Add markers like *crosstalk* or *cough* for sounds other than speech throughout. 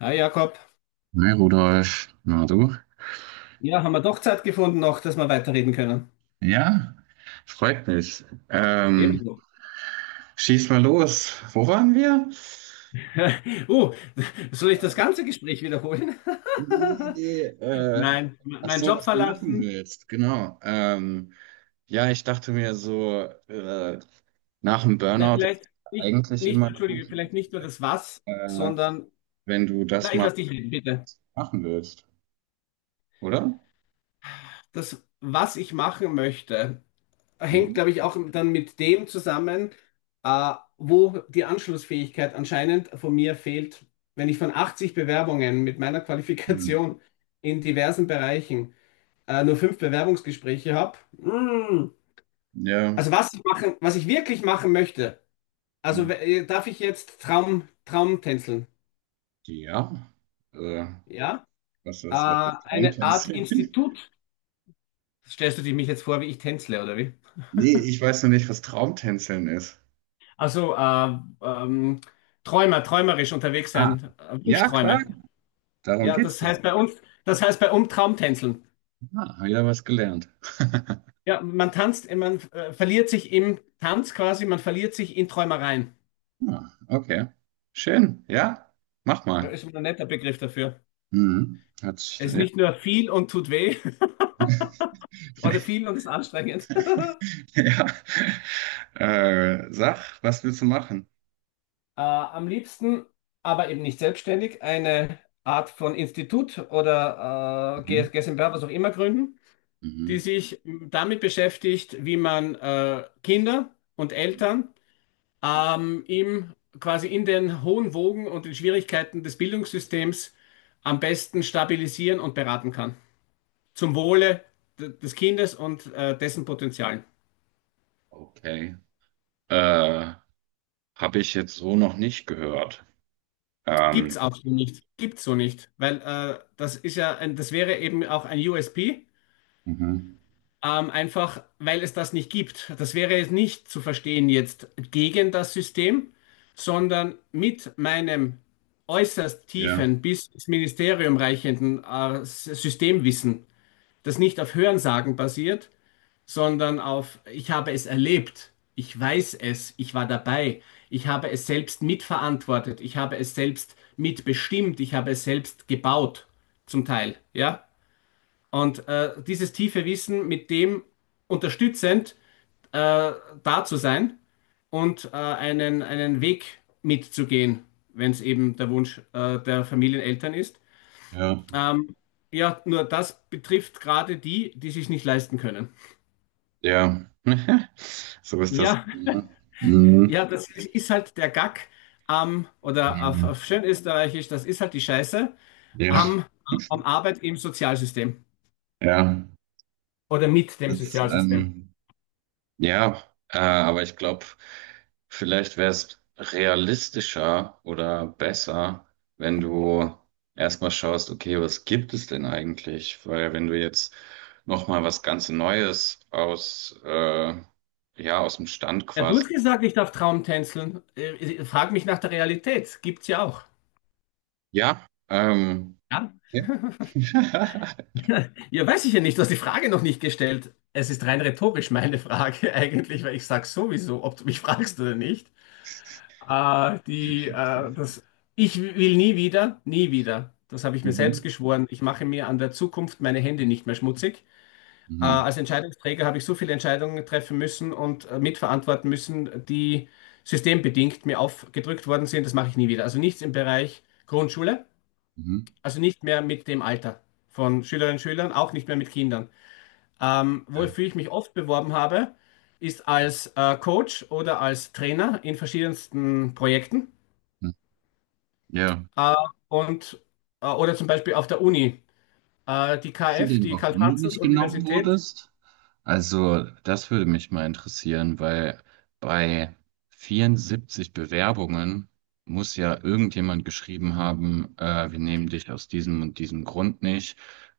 Hi Jakob. Hi Rudolf, na du? Ja, haben wir doch Zeit gefunden noch, dass wir weiterreden können. Ja, freut mich. Ebenso. Schieß mal los. Wo waren wir? *laughs* Uh, soll ich das ganze Gespräch wiederholen? Nee, nee, *laughs* Nein, m- ach Meinen so, Job was du machen verlassen. willst, genau. Ja, ich dachte mir so, nach dem Na, Burnout ist vielleicht nicht, eigentlich nicht, immer eine entschuldige, gute vielleicht nicht nur das Was, Idee, sondern, wenn du das na, ich mal lass dich reden, bitte. machen willst, oder? Das, was ich machen möchte, hängt, Mhm. glaube ich, auch dann mit dem zusammen, wo die Anschlussfähigkeit anscheinend von mir fehlt. Wenn ich von 80 Bewerbungen mit meiner Hm. Qualifikation in diversen Bereichen nur fünf Bewerbungsgespräche habe. Mm. Ja. Also was ich machen, was ich wirklich machen möchte. Also Hm. w- äh, darf ich jetzt Traum, Traum tänzeln? Ja. Äh, Ja? was, was, was ist Eine Art Traumtänzeln? *laughs* Institut. Stellst du dir mich jetzt vor, wie ich tänzle, oder wie? Nee, ich weiß noch nicht, was Traumtänzeln ist. Also Träumer, träumerisch unterwegs Ah, sein, ja, klar, Wunschträume. darum Ja, geht's das doch. heißt bei uns, das heißt bei uns Traumtänzeln. Ah, hab ja was gelernt. Ja, man tanzt, man verliert sich im Tanz quasi, man verliert sich in Träumereien. Ah, okay. Schön, ja, mach Ja, mal. ist ein netter Begriff dafür. Mhm. Hat sich, Es ist ja. nicht nur viel und tut weh, oder viel *laughs* und ist anstrengend. *laughs* Ja. Sag, was willst du machen? Am liebsten, aber eben nicht selbstständig, eine Art von Institut oder Mhm. GmbH, was auch immer gründen, die Mhm. sich damit beschäftigt, wie man Kinder und Eltern quasi in den hohen Wogen und den Schwierigkeiten des Bildungssystems am besten stabilisieren und beraten kann. Zum Wohle des Kindes und dessen Potenzialen. Okay. Äh, habe ich jetzt so noch nicht gehört. Gibt's Ähm, auch so nicht. Gibt's so nicht. Weil das wäre eben auch ein USP, mhm. Einfach weil es das nicht gibt. Das wäre es nicht zu verstehen jetzt gegen das System, sondern mit meinem äußerst Ja, tiefen bis ins Ministerium reichenden Systemwissen, das nicht auf Hörensagen basiert, sondern auf ich habe es erlebt, ich weiß es, ich war dabei, ich habe es selbst mitverantwortet, ich habe es selbst mitbestimmt, ich habe es selbst gebaut, zum Teil, ja. Und dieses tiefe Wissen mit dem unterstützend äh, da zu sein und einen Weg mitzugehen, wenn es eben der Wunsch der Familieneltern ist. ja, Ähm, ja, nur das betrifft gerade die, die sich nicht leisten können. ja. *laughs* So ist das. Ja. Mhm. Mhm. Ja, das ist halt der Gag am, oder auf, Mhm. auf schön Österreichisch, das ist halt die Scheiße Ja, am, am Arbeit im Sozialsystem ja. oder mit dem Das, Sozialsystem. ähm, ja, aber ich glaube, vielleicht wäre es realistischer oder besser, wenn du erstmal schaust, okay, was gibt es denn eigentlich? Weil wenn du jetzt nochmal was ganz Neues aus, ja, aus dem Stand Ja, du quasi. hast gesagt, ich darf Traumtänzeln. Frag mich nach der Realität. Gibt's ja auch. Ja, Ja, ja. *laughs* *laughs* ja, weiß ich ja nicht. Du hast die Frage noch nicht gestellt. Es ist rein rhetorisch meine Frage *laughs* eigentlich, weil ich sage sowieso, ob du mich fragst oder nicht. Äh, die, äh, das, Ich will nie wieder, nie wieder. Das habe ich mir selbst Mhm. geschworen. Ich mache mir an der Zukunft meine Hände nicht mehr schmutzig. Mhm. Als Entscheidungsträger habe ich so viele Entscheidungen treffen müssen und mitverantworten müssen, die systembedingt mir aufgedrückt worden sind. Das mache ich nie wieder. Also nichts im Bereich Grundschule, Mhm. also nicht mehr mit dem Alter von Schülerinnen und Schülern, auch nicht mehr mit Kindern. Ja. Wofür ich mich oft beworben habe, ist als Coach oder als Trainer in verschiedensten Projekten. Mhm. Ja. Äh, und, oder zum Beispiel auf der Uni. Äh, die Weißt du KF, denn, die warum du nicht genommen Karl-Franzens-Universität. wurdest? Also, das würde mich mal interessieren, weil bei 74 Bewerbungen muss ja irgendjemand geschrieben haben, wir nehmen dich aus diesem und diesem Grund nicht.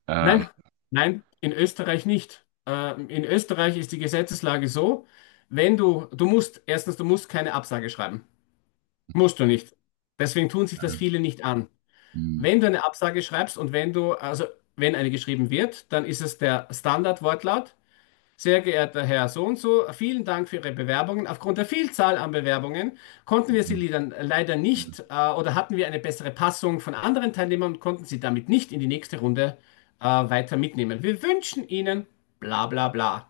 Ähm, Nein, nein, in Österreich nicht. In Österreich ist die Gesetzeslage so, wenn du, du musst, erstens, du musst keine Absage schreiben. Musst du nicht. Deswegen tun sich das äh, viele nicht an. hm, Wenn du eine Absage schreibst und wenn du, also wenn eine geschrieben wird, dann ist es der Standardwortlaut. Sehr geehrter Herr So und so, vielen Dank für Ihre Bewerbungen. Aufgrund der Vielzahl an Bewerbungen konnten wir hm, Sie dann leider hm, nicht oder hatten wir eine bessere Passung von anderen Teilnehmern und konnten Sie damit nicht in die nächste Runde weiter mitnehmen. Wir wünschen Ihnen bla bla bla.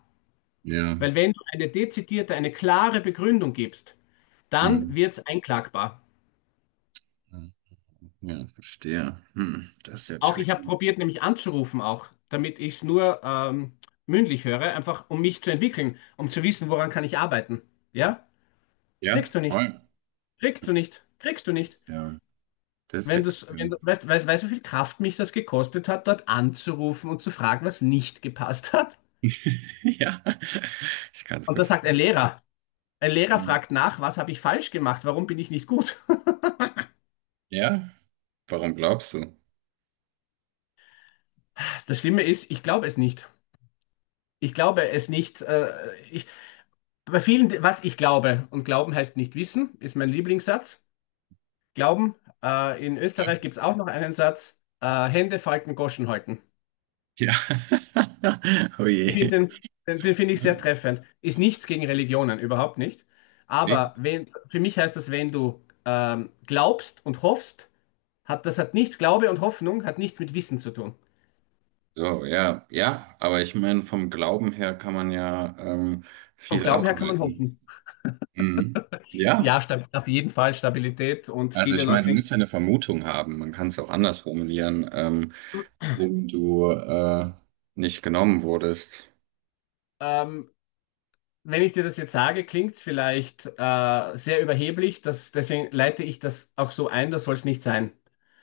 ja, Weil wenn du eine dezidierte, eine klare Begründung gibst, dann hm, wird es einklagbar. ja, ja, verstehe. Hm, das ist ja Auch ich habe tricky. probiert, nämlich anzurufen auch, damit ich es nur mündlich höre, einfach um mich zu entwickeln, um zu wissen, woran kann ich arbeiten. Ja? Ja, Kriegst du nichts. voll. Kriegst du nicht. Kriegst du Das nicht. ist ja, das ist ja Wenn du's, wenn kacke. du, weißt, weißt, weißt, du, wie viel Kraft mich das gekostet hat, dort anzurufen und zu fragen, was nicht gepasst hat? *laughs* Ja, ich kann es Und mir da sagt ein Lehrer vorstellen. fragt nach, was habe ich falsch gemacht? Warum bin ich nicht gut? Ja, warum glaubst du? Das Schlimme ist, ich glaube es nicht. Ich glaube es nicht. Bei vielen, was ich glaube, und Glauben heißt nicht wissen, ist mein Lieblingssatz. Glauben, in Ja. Österreich gibt es auch noch einen Satz, Hände falten, Goschen halten. Ja. *laughs* Oh Ich je. finde den, finde ich sehr treffend. Ist nichts gegen Religionen, überhaupt nicht. Aber wenn, für mich heißt das, wenn du glaubst und hoffst, hat das hat nichts, Glaube und Hoffnung hat nichts mit Wissen zu tun. So, ja, ja, aber ich meine, vom Glauben her kann man ja Vom viel Glauben her kann man ableiten. hoffen. Mhm. Ja, Ja, auf jeden Fall Stabilität und also viele ich meine, du Leute. musst ja eine Vermutung haben. Man kann es auch anders formulieren, warum du nicht genommen wurdest. Ähm, wenn ich dir das jetzt sage, klingt es vielleicht sehr überheblich. Das, deswegen leite ich das auch so ein, das soll es nicht sein.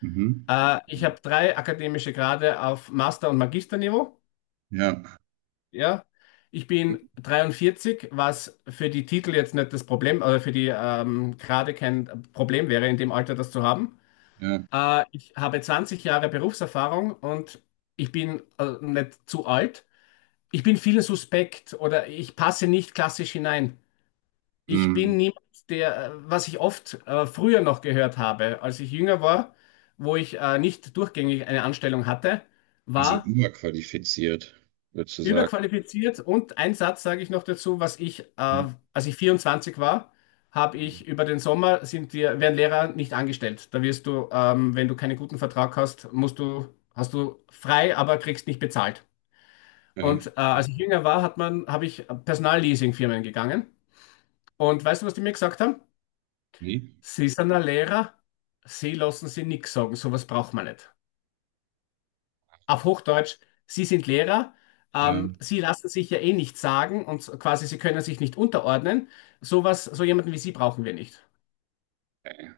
Mhm. Ich habe drei akademische Grade auf Master- und Magisterniveau. Ja, Ja, ich bin 43, was für die Titel jetzt nicht das Problem, oder für die gerade kein Problem wäre, in dem Alter das zu haben. ja. Ich habe 20 Jahre Berufserfahrung und ich bin nicht zu alt. Ich bin vielen suspekt oder ich passe nicht klassisch hinein. Ich bin Mhm. niemand, was ich oft früher noch gehört habe, als ich jünger war, wo ich nicht durchgängig eine Anstellung hatte, Also war, überqualifiziert, würdest sozusagen. überqualifiziert und ein Satz sage ich noch dazu, als ich 24 war, habe Mhm. ich über den Sommer sind dir, werden Lehrer nicht angestellt. Da wirst du, wenn du keinen guten Vertrag hast, musst du, hast du frei, aber kriegst nicht bezahlt. Okay. Und Ja. als ich jünger war, hat man, habe ich Personalleasingfirmen gegangen. Und weißt du, was die mir gesagt haben? Nee. Sie sind ein Lehrer, sie lassen sie nichts sagen, sowas braucht man nicht. Auf Hochdeutsch, Sie sind Lehrer, Ja. Sie lassen sich ja eh nichts sagen und quasi Sie können sich nicht unterordnen. Sowas, so jemanden wie Sie brauchen wir nicht. Okay.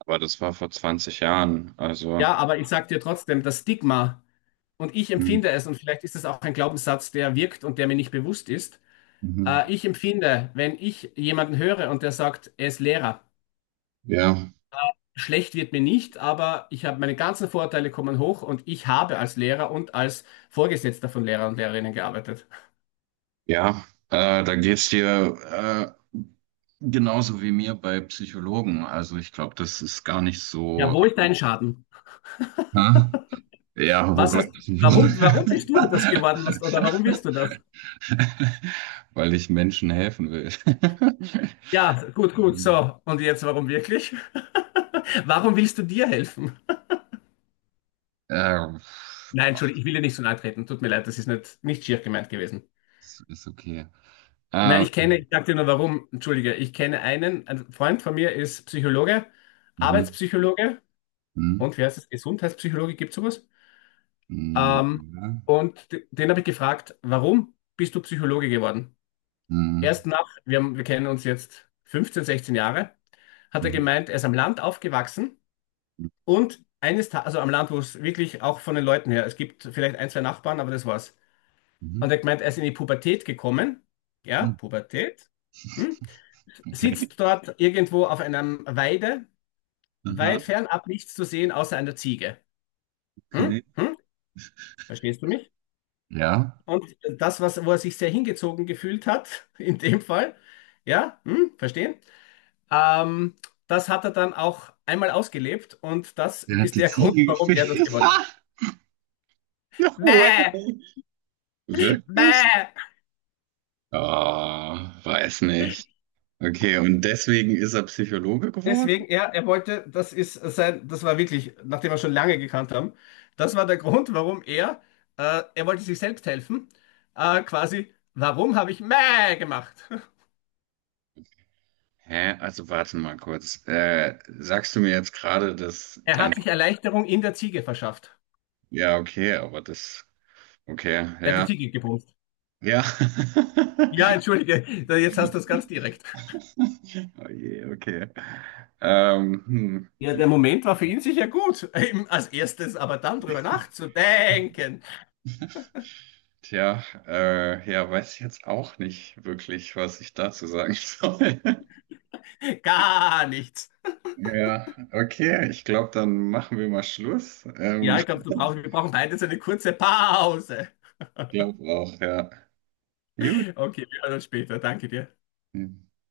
Aber das war vor 20 Jahren. Also, Ja, aber ich sage dir trotzdem, das Stigma, und ich mhm. empfinde es, und vielleicht ist es auch ein Glaubenssatz, der wirkt und der mir nicht bewusst ist, Mhm. Ich empfinde, wenn ich jemanden höre und der sagt, er ist Lehrer, Ja, schlecht wird mir nicht, aber ich habe meine ganzen Vorurteile kommen hoch und ich habe als Lehrer und als Vorgesetzter von Lehrern und Lehrerinnen gearbeitet. ja, da geht's dir genauso wie mir bei Psychologen. Also, ich glaube, das ist gar nicht Ja, so. wo ist dein Schaden? Hä? Ja, wo Was gleich hast, das Niveau? warum bist du das geworden, oder warum willst du das? *laughs* Weil ich Menschen helfen will. *laughs* Ja, gut, gut, Ähm, so. Und jetzt, warum wirklich? *laughs* Warum willst du dir helfen? äh, Nein, Entschuldigung, ich will dir nicht so nahe treten. Tut mir leid, das ist nicht, nicht schier gemeint gewesen. ist, ist okay. Nein, Äh, ich kenne, ich sag dir nur warum, entschuldige, ich kenne einen, ein Freund von mir ist Psychologe, mhm, Arbeitspsychologe mhm, und wie heißt es, Gesundheitspsychologe, gibt es sowas? mhm, Ähm, ja, Den habe ich gefragt, warum bist du Psychologe geworden? mhm, Erst nach, wir, haben, wir kennen uns jetzt 15, 16 Jahre, hat er mhm, gemeint, er ist am Land aufgewachsen mhm, und eines Tages, also am Land, wo es wirklich auch von den Leuten her, es gibt vielleicht ein, zwei Nachbarn, aber das war's. mhm, Und er hat gemeint, er ist in die Pubertät gekommen. Ja, mhm, Pubertät. Hm? okay. Sitzt dort irgendwo auf einem Weide, weit Aha. fernab nichts zu sehen, außer einer Ziege. Hm? Okay. Hm? Verstehst du mich? Ja. Und das, was, wo er sich sehr hingezogen gefühlt hat, *laughs* in dem Fall, ja, hm? Verstehen? Ähm, Das hat er dann auch einmal ausgelebt und das Der hat ist die der Grund, Ziege warum er gefickt. das *laughs* geworden. No way. Bäh, Wirklich? bäh. Ah, weiß nicht. Okay, und deswegen ist er Psychologe geworden? Deswegen, ja, er wollte, das ist sein, das war wirklich, nachdem wir schon lange gekannt haben, das war der Grund, warum er wollte sich selbst helfen, quasi, warum habe ich Mäh gemacht? *laughs* Hä? Also warte mal kurz. Sagst du mir jetzt gerade, dass Er dein... hat sich Erleichterung in der Ziege verschafft. Ja, okay, aber das... Okay, Er hat die ja. Ziege gebumst. Ja. *laughs* Ja, entschuldige, jetzt hast du es ganz direkt. Oh je, okay. Ähm, hm. Ja, der Moment war für ihn sicher gut, eben als erstes, aber dann drüber nachzudenken, Ja. Tja, ja, weiß ich jetzt auch nicht wirklich, was ich dazu sagen *laughs* soll. gar nichts. Ja, okay, ich glaube, dann machen wir mal Schluss. Ja, ich glaube, *laughs* du ich brauchst, wir brauchen beide so eine kurze Pause. glaube auch, ja. Gut. Okay, wir hören uns später. Danke dir.